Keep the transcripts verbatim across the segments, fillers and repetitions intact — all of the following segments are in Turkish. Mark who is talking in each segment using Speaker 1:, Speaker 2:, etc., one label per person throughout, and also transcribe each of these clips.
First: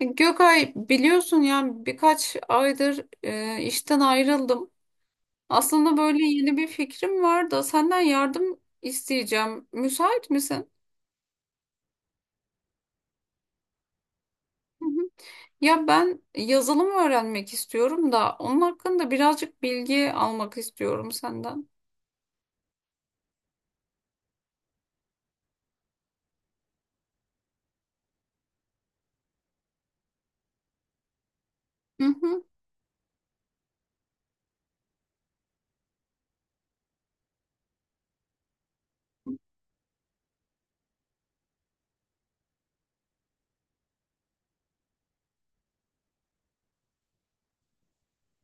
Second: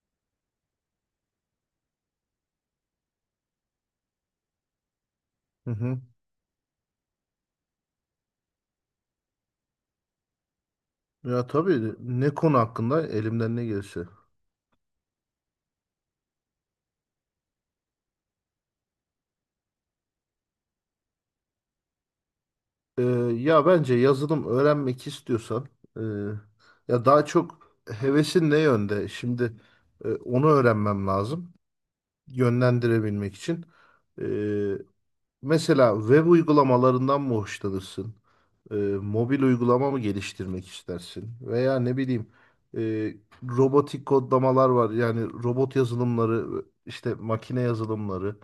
Speaker 1: Gökay biliyorsun yani birkaç aydır e, işten ayrıldım.
Speaker 2: Hı
Speaker 1: Aslında
Speaker 2: hı.
Speaker 1: böyle yeni bir fikrim var da senden yardım isteyeceğim. Müsait misin?
Speaker 2: Ya tabii ne konu hakkında elimden ne gelirse.
Speaker 1: Hı hı. Ya ben yazılım öğrenmek istiyorum da onun hakkında birazcık bilgi almak istiyorum senden.
Speaker 2: Ee, ya bence yazılım öğrenmek istiyorsan e, ya daha çok hevesin ne yönde? Şimdi e, onu öğrenmem lazım
Speaker 1: Hı hı.
Speaker 2: yönlendirebilmek için. Ee, Mesela web uygulamalarından mı hoşlanırsın? Ee, mobil uygulama mı geliştirmek istersin? Veya ne bileyim e, robotik kodlamalar var. Yani robot yazılımları, işte makine yazılımları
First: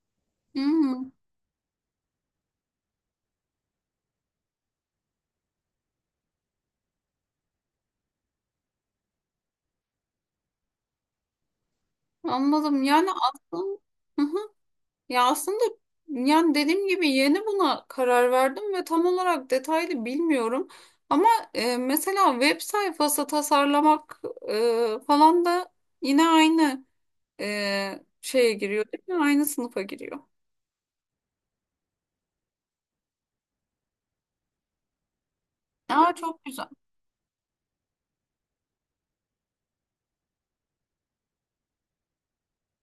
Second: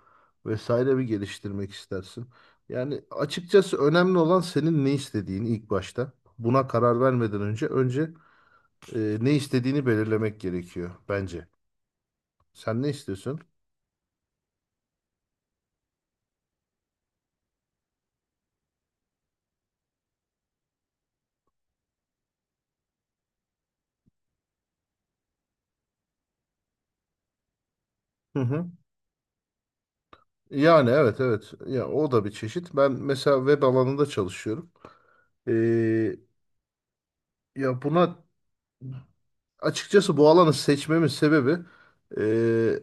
Speaker 2: vesaire mi
Speaker 1: Hı.
Speaker 2: geliştirmek istersin? Yani açıkçası önemli olan senin ne istediğin ilk başta. Buna karar vermeden önce önce e, ne istediğini belirlemek gerekiyor bence. Sen
Speaker 1: Anladım.
Speaker 2: ne
Speaker 1: Yani
Speaker 2: istiyorsun?
Speaker 1: aslında ya aslında yani dediğim gibi yeni buna karar verdim ve tam olarak detaylı bilmiyorum. Ama e, mesela web sayfası tasarlamak e, falan da yine aynı e,
Speaker 2: Hı
Speaker 1: şeye
Speaker 2: hı.
Speaker 1: giriyor, değil mi? Aynı sınıfa giriyor.
Speaker 2: Yani evet evet. Ya o da bir çeşit. Ben mesela web alanında çalışıyorum.
Speaker 1: Aa,
Speaker 2: Ee,
Speaker 1: çok güzel.
Speaker 2: ya buna açıkçası bu alanı seçmemin sebebi ee,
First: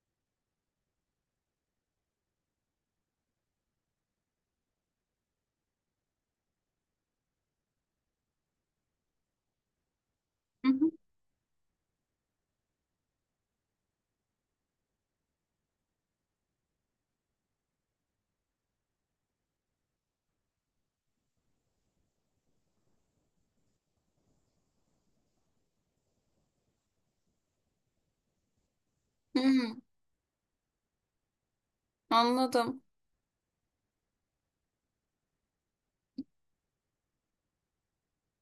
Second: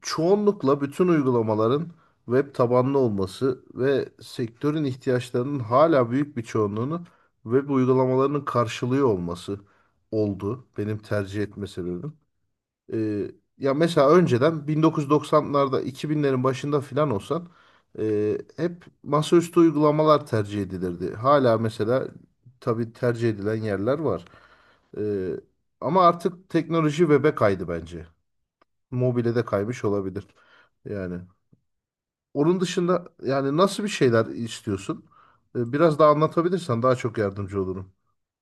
Speaker 2: çoğunlukla bütün uygulamaların web tabanlı olması ve sektörün ihtiyaçlarının hala büyük bir çoğunluğunu web uygulamalarının karşılıyor olması oldu
Speaker 1: Hı hı.
Speaker 2: benim tercih etme sebebim. Ee, ya mesela önceden bin dokuz yüz doksanlarda iki binlerin başında filan olsan e, hep masaüstü uygulamalar tercih edilirdi. Hala mesela tabii tercih edilen yerler var. Ee, ama artık teknoloji web'e kaydı bence. Mobile de
Speaker 1: Hı,
Speaker 2: kaymış olabilir. Yani onun
Speaker 1: anladım.
Speaker 2: dışında yani nasıl bir şeyler istiyorsun? Ee, biraz daha anlatabilirsen daha çok yardımcı olurum.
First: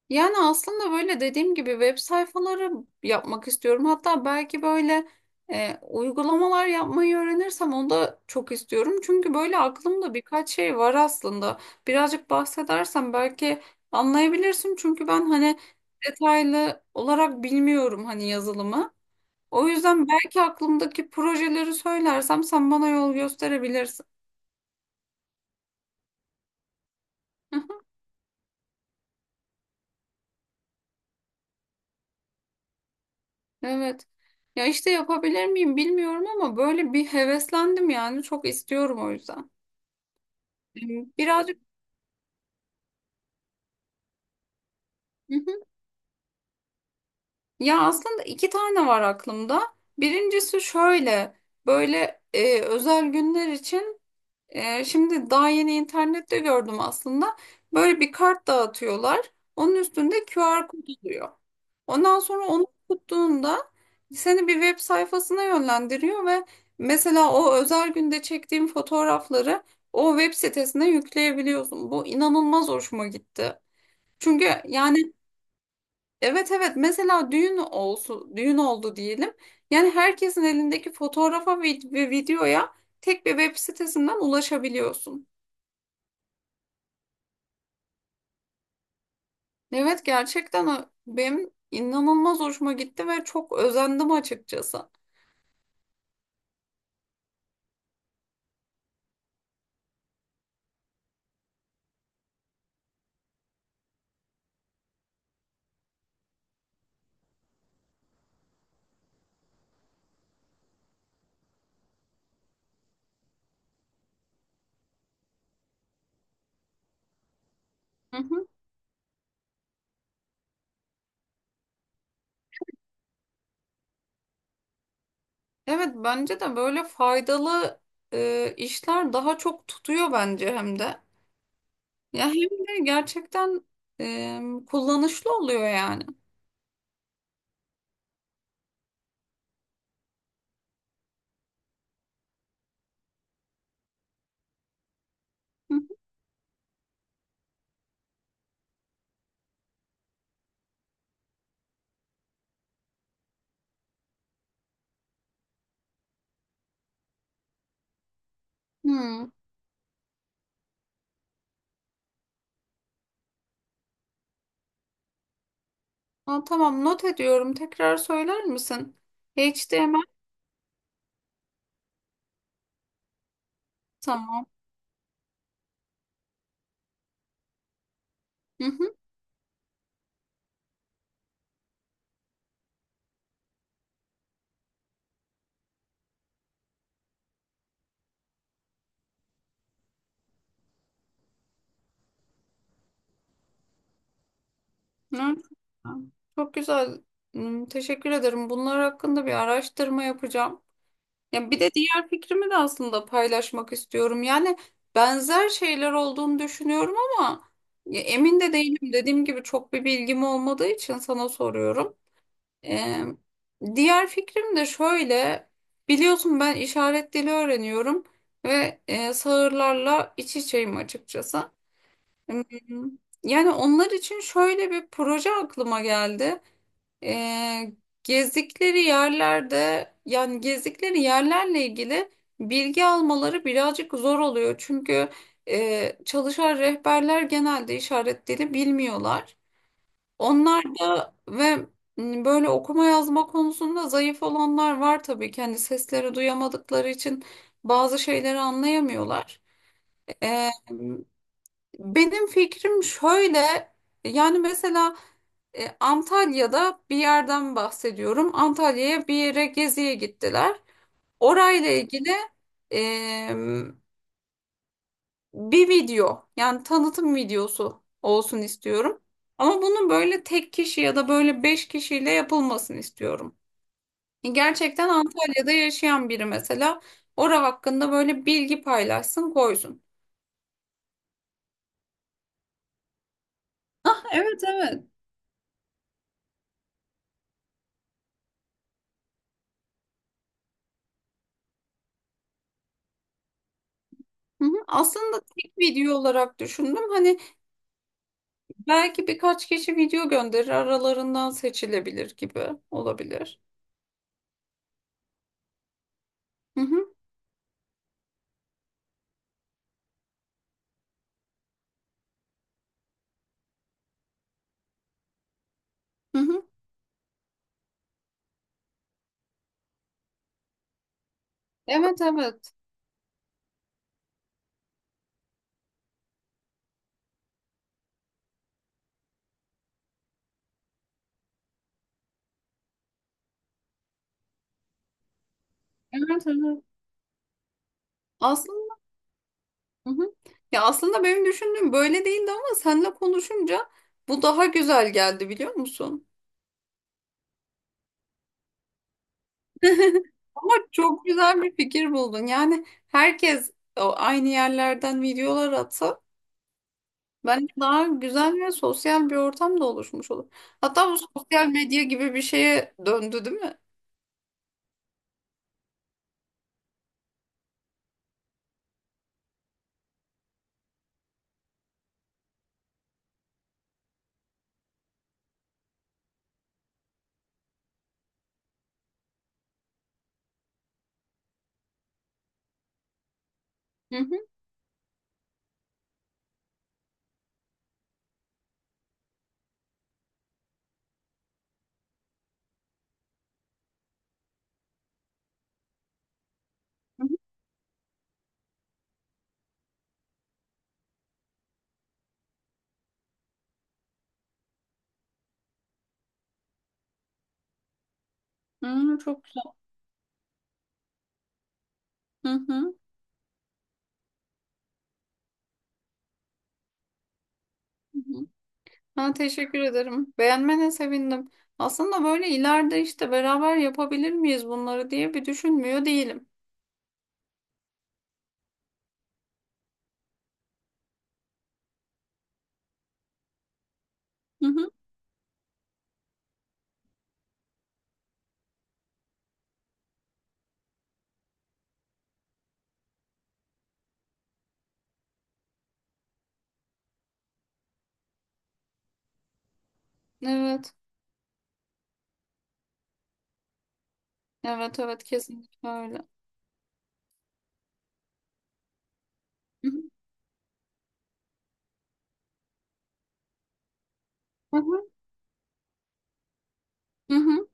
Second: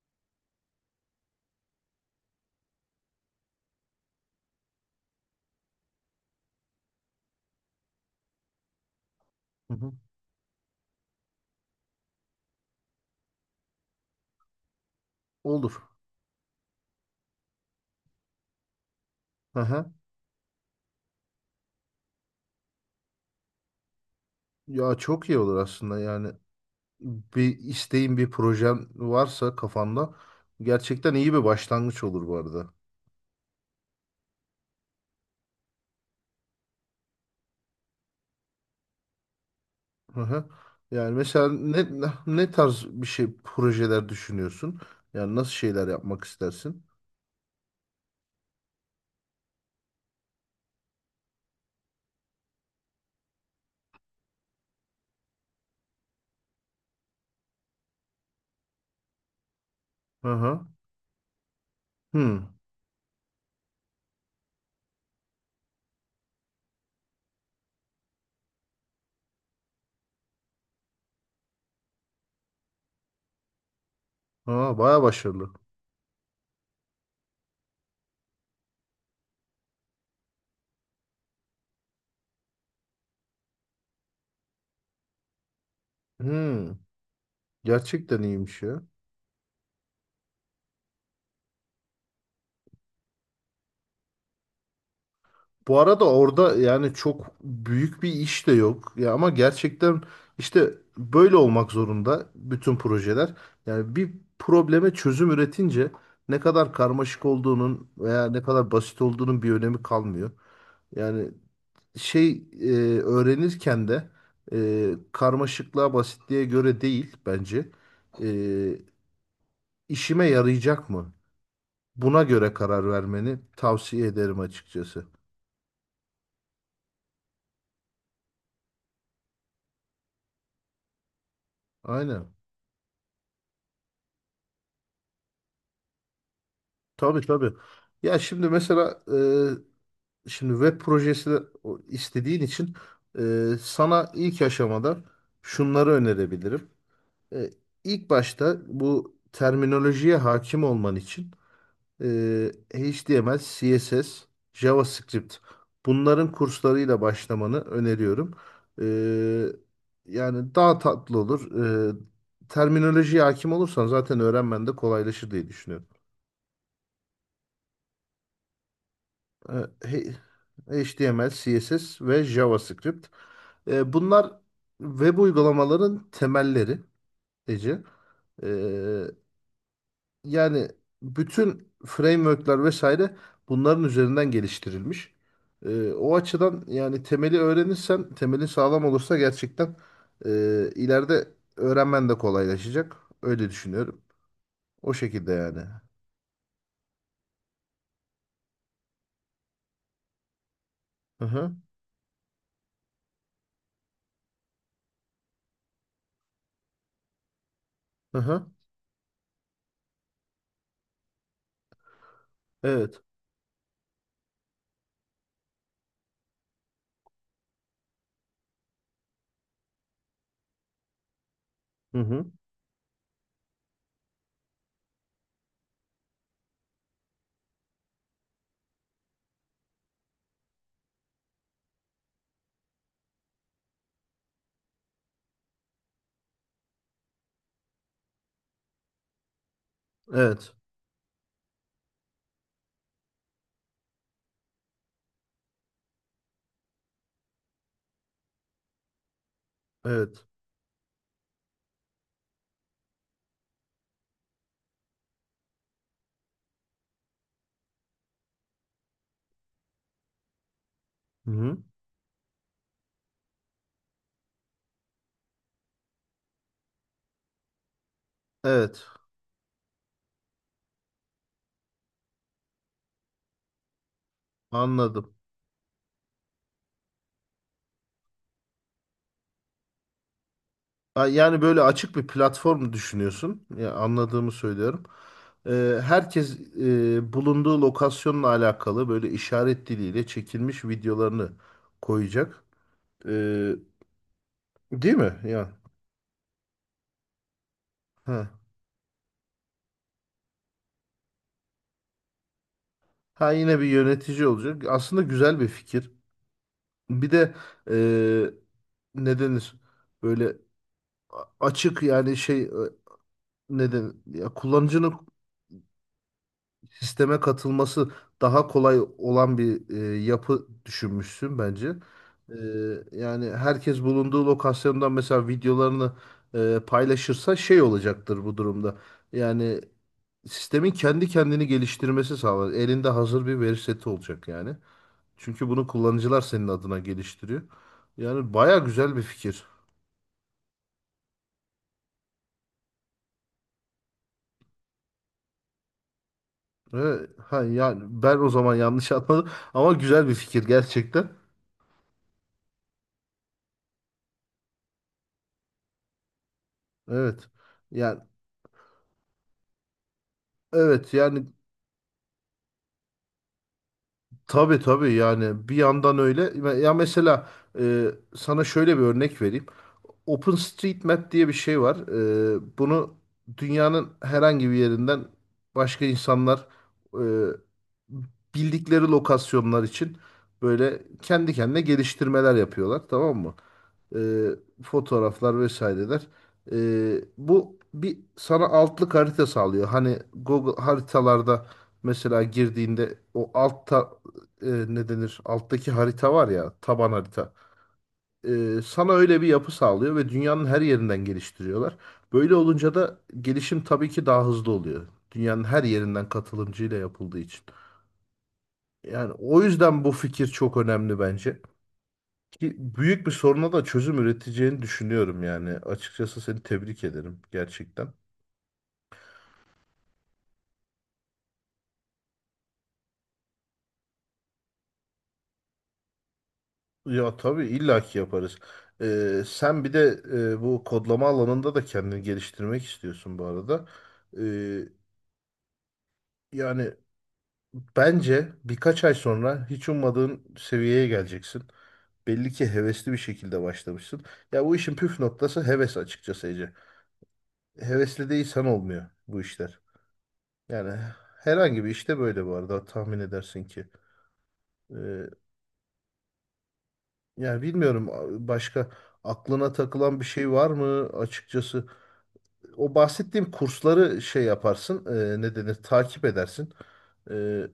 Speaker 1: Yani aslında böyle dediğim gibi web sayfaları yapmak istiyorum. Hatta belki böyle e, uygulamalar yapmayı öğrenirsem onu da çok istiyorum. Çünkü böyle
Speaker 2: Hı hı.
Speaker 1: aklımda birkaç şey var aslında. Birazcık bahsedersem belki anlayabilirsin. Çünkü ben hani
Speaker 2: Olur.
Speaker 1: detaylı olarak bilmiyorum hani yazılımı. O
Speaker 2: Aha.
Speaker 1: yüzden belki aklımdaki projeleri söylersem sen bana yol gösterebilirsin.
Speaker 2: Ya çok iyi olur aslında yani. bir isteğin, bir projen varsa kafanda gerçekten iyi bir başlangıç olur bu arada.
Speaker 1: Evet. Ya işte yapabilir miyim bilmiyorum ama böyle bir heveslendim yani çok istiyorum o yüzden.
Speaker 2: Hı hı.
Speaker 1: Hmm,
Speaker 2: Yani mesela
Speaker 1: Birazcık.
Speaker 2: ne ne tarz bir şey projeler düşünüyorsun? Yani
Speaker 1: Hı
Speaker 2: nasıl
Speaker 1: hı.
Speaker 2: şeyler yapmak istersin?
Speaker 1: Ya aslında iki tane var aklımda. Birincisi şöyle, böyle e, özel günler için, e, şimdi daha yeni internette gördüm aslında. Böyle bir kart dağıtıyorlar. Onun üstünde
Speaker 2: Hı hı.
Speaker 1: Q R kod oluyor. Ondan sonra
Speaker 2: Hmm.
Speaker 1: onu tuttuğunda seni bir web sayfasına yönlendiriyor ve mesela o özel günde çektiğim fotoğrafları o web sitesine yükleyebiliyorsun. Bu inanılmaz hoşuma gitti. Çünkü
Speaker 2: Aa, bayağı
Speaker 1: yani
Speaker 2: başarılı.
Speaker 1: evet evet, mesela düğün olsun, düğün oldu diyelim. Yani herkesin elindeki fotoğrafa vid- ve videoya tek bir web sitesinden ulaşabiliyorsun.
Speaker 2: Hı. Gerçekten iyiymiş ya.
Speaker 1: Evet, gerçekten benim inanılmaz hoşuma gitti ve çok özendim açıkçası.
Speaker 2: Bu arada orada yani çok büyük bir iş de yok. Ya ama gerçekten işte böyle olmak zorunda bütün projeler. Yani bir probleme çözüm üretince ne kadar karmaşık olduğunun veya ne kadar basit olduğunun bir önemi kalmıyor. Yani şey e, öğrenirken de e, karmaşıklığa basitliğe göre değil bence.
Speaker 1: Hı
Speaker 2: E,
Speaker 1: hı.
Speaker 2: işime yarayacak mı? Buna göre karar vermeni tavsiye ederim açıkçası.
Speaker 1: Evet, bence de böyle faydalı e, işler daha çok tutuyor bence hem de. Ya
Speaker 2: Aynen.
Speaker 1: hem de gerçekten e, kullanışlı oluyor yani.
Speaker 2: Tabii tabii. Ya şimdi mesela e, şimdi web projesi de- o- istediğin için e, sana ilk aşamada
Speaker 1: Hı
Speaker 2: şunları önerebilirim. E, ilk başta bu terminolojiye hakim olman için e, H T M L, C S S, JavaScript bunların kurslarıyla başlamanı öneriyorum.
Speaker 1: hı. Hı.
Speaker 2: E, yani daha tatlı olur. E, terminolojiye hakim olursan zaten öğrenmen de kolaylaşır diye düşünüyorum.
Speaker 1: Aa, tamam, not ediyorum. Tekrar söyler misin?
Speaker 2: E,
Speaker 1: H T M L,
Speaker 2: he- H T M L, C S S ve JavaScript. E, bunlar
Speaker 1: tamam.
Speaker 2: web uygulamaların temelleri Ece. E,
Speaker 1: Hı hı.
Speaker 2: yani bütün frameworkler vesaire bunların üzerinden geliştirilmiş. E, o açıdan yani temeli öğrenirsen, temeli sağlam olursa gerçekten e, ileride öğrenmen de kolaylaşacak. Öyle düşünüyorum. O şekilde
Speaker 1: Evet.
Speaker 2: yani.
Speaker 1: Çok güzel. Hı, teşekkür ederim. Bunlar hakkında bir araştırma yapacağım.
Speaker 2: Hı
Speaker 1: Ya
Speaker 2: hı.
Speaker 1: bir de diğer fikrimi de aslında paylaşmak istiyorum. Yani benzer şeyler olduğunu düşünüyorum ama ya
Speaker 2: Hı
Speaker 1: emin
Speaker 2: hı.
Speaker 1: de değilim. Dediğim gibi çok bir bilgim olmadığı için sana soruyorum.
Speaker 2: Evet.
Speaker 1: Ee, diğer fikrim de şöyle. Biliyorsun ben işaret dili öğreniyorum ve e, sağırlarla iç içeyim açıkçası.
Speaker 2: Hı hı.
Speaker 1: Hmm, Yani onlar için şöyle bir proje aklıma geldi. Ee, gezdikleri yerlerde, yani gezdikleri yerlerle ilgili bilgi almaları birazcık zor oluyor. Çünkü e, çalışan rehberler genelde işaret dili bilmiyorlar.
Speaker 2: Evet.
Speaker 1: Onlar da ve m, böyle okuma yazma konusunda zayıf olanlar var tabii ki. Hani sesleri duyamadıkları için bazı şeyleri anlayamıyorlar.
Speaker 2: Evet.
Speaker 1: Ee, benim fikrim şöyle, yani mesela e, Antalya'da bir yerden bahsediyorum. Antalya'ya bir yere geziye gittiler.
Speaker 2: Hı hı.
Speaker 1: Orayla ilgili e, bir video, yani tanıtım videosu olsun
Speaker 2: Evet.
Speaker 1: istiyorum. Ama bunun böyle tek kişi ya da böyle beş kişiyle yapılmasını istiyorum. E, gerçekten
Speaker 2: Anladım.
Speaker 1: Antalya'da yaşayan biri mesela orası hakkında böyle bilgi paylaşsın, koysun.
Speaker 2: Ha, yani böyle açık bir platform düşünüyorsun. Ya, anladığımı
Speaker 1: Evet,
Speaker 2: söylüyorum.
Speaker 1: evet.
Speaker 2: Ee, herkes e, bulunduğu lokasyonla alakalı böyle işaret diliyle çekilmiş videolarını koyacak. Ee,
Speaker 1: Hı hı.
Speaker 2: değil mi?
Speaker 1: Aslında
Speaker 2: Ya.
Speaker 1: tek video olarak düşündüm. Hani
Speaker 2: Ha.
Speaker 1: belki birkaç kişi video gönderir, aralarından seçilebilir gibi
Speaker 2: Ha
Speaker 1: olabilir.
Speaker 2: yine bir yönetici olacak. Aslında güzel bir fikir.
Speaker 1: Hı hı,
Speaker 2: Bir de e, ne denir? Böyle a- açık yani şey e, neden ya kullanıcının
Speaker 1: hı hı.
Speaker 2: sisteme katılması daha kolay olan bir e, yapı düşünmüşsün bence.
Speaker 1: Evet,
Speaker 2: E,
Speaker 1: evet.
Speaker 2: yani herkes bulunduğu lokasyondan mesela videolarını e, paylaşırsa şey olacaktır bu durumda. Yani sistemin kendi kendini geliştirmesi sağlar. Elinde hazır bir veri seti olacak yani. Çünkü bunu kullanıcılar
Speaker 1: Evet,
Speaker 2: senin
Speaker 1: evet.
Speaker 2: adına geliştiriyor. Yani baya
Speaker 1: Aslında,
Speaker 2: güzel bir fikir.
Speaker 1: hı hı. Ya aslında benim düşündüğüm böyle değildi ama seninle konuşunca bu daha güzel geldi, biliyor musun?
Speaker 2: Ve, ha, yani ben o zaman yanlış anladım ama güzel bir fikir
Speaker 1: Ama çok
Speaker 2: gerçekten.
Speaker 1: güzel bir fikir buldun. Yani herkes o aynı yerlerden videolar atsa
Speaker 2: Evet.
Speaker 1: bence daha
Speaker 2: Yani
Speaker 1: güzel ve sosyal bir ortam da oluşmuş olur. Hatta
Speaker 2: evet
Speaker 1: bu
Speaker 2: yani
Speaker 1: sosyal medya gibi bir şeye döndü, değil mi?
Speaker 2: tabii tabii yani bir yandan öyle. Ya mesela e, sana şöyle bir örnek vereyim. OpenStreetMap diye bir şey var. E, bunu dünyanın herhangi bir yerinden başka insanlar e, bildikleri lokasyonlar için böyle kendi kendine geliştirmeler yapıyorlar, tamam mı?
Speaker 1: Hı
Speaker 2: e,
Speaker 1: hı.
Speaker 2: fotoğraflar vesaireler. E, bu bir sana altlık harita sağlıyor. Hani Google haritalarda mesela girdiğinde o altta e, ne denir? Alttaki harita var ya taban
Speaker 1: Hı
Speaker 2: harita. E, sana öyle bir yapı sağlıyor ve dünyanın her yerinden geliştiriyorlar. Böyle olunca da gelişim tabii ki daha hızlı oluyor. Dünyanın her yerinden katılımcıyla yapıldığı için.
Speaker 1: hı. Hı,
Speaker 2: Yani
Speaker 1: çok.
Speaker 2: o yüzden bu fikir çok önemli bence.
Speaker 1: Hı
Speaker 2: Ki
Speaker 1: hı.
Speaker 2: büyük bir soruna da çözüm üreteceğini düşünüyorum yani. Açıkçası seni tebrik ederim gerçekten.
Speaker 1: Hı hı. Ben teşekkür ederim. Beğenmene sevindim. Aslında böyle ileride işte beraber yapabilir miyiz bunları diye bir düşünmüyor değilim.
Speaker 2: Ya tabii illaki yaparız. Ee, sen bir de e, bu kodlama alanında da kendini geliştirmek istiyorsun bu arada. Ee,
Speaker 1: Hı hı.
Speaker 2: yani bence birkaç ay sonra hiç ummadığın seviyeye geleceksin. Belli ki hevesli bir şekilde başlamışsın. Ya bu işin püf noktası heves açıkçası Ece. Hevesli değilsen olmuyor bu işler.
Speaker 1: Evet.
Speaker 2: Yani herhangi bir işte böyle bu arada tahmin edersin ki.
Speaker 1: Evet evet, kesinlikle öyle.
Speaker 2: Yani bilmiyorum a- başka aklına
Speaker 1: Hı hı.
Speaker 2: takılan bir şey var mı açıkçası? O bahsettiğim kursları şey yaparsın, e, ne denir, takip edersin. E,
Speaker 1: Hı hı. Hı.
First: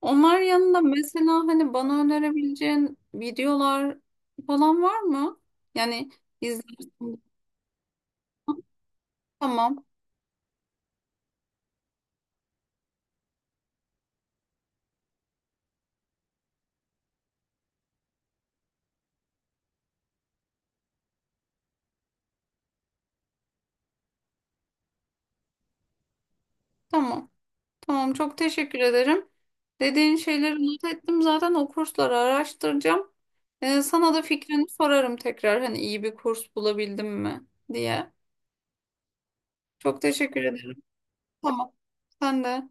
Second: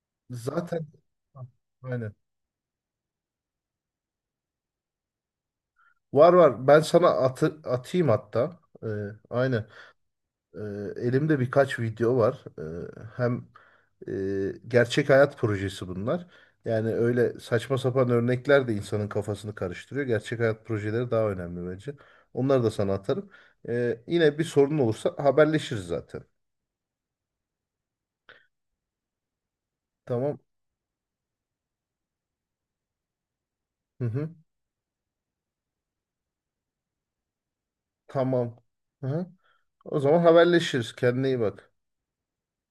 Speaker 1: Onlar yanında
Speaker 2: zaten
Speaker 1: mesela hani bana
Speaker 2: aynen.
Speaker 1: önerebileceğin videolar falan var mı? Yani
Speaker 2: Var var. Ben sana
Speaker 1: izlersin.
Speaker 2: atı, atayım hatta. E, aynen.
Speaker 1: Tamam.
Speaker 2: Ee, elimde birkaç video var. Ee, hem e, gerçek hayat projesi bunlar. Yani öyle saçma sapan örnekler de insanın kafasını karıştırıyor. Gerçek hayat projeleri daha önemli bence. Onları da sana atarım. Ee, yine bir sorun olursa haberleşiriz zaten.
Speaker 1: Tamam. Tamam, çok teşekkür ederim. Dediğin
Speaker 2: Tamam.
Speaker 1: şeyleri not ettim. Zaten o kursları araştıracağım. Ee,
Speaker 2: Hı
Speaker 1: sana da
Speaker 2: hı.
Speaker 1: fikrini sorarım tekrar, hani iyi bir kurs bulabildim mi diye.
Speaker 2: Tamam. Hı hı. O
Speaker 1: Çok
Speaker 2: zaman
Speaker 1: teşekkür ederim.
Speaker 2: haberleşiriz. Kendine iyi bak.
Speaker 1: Tamam. Sen de.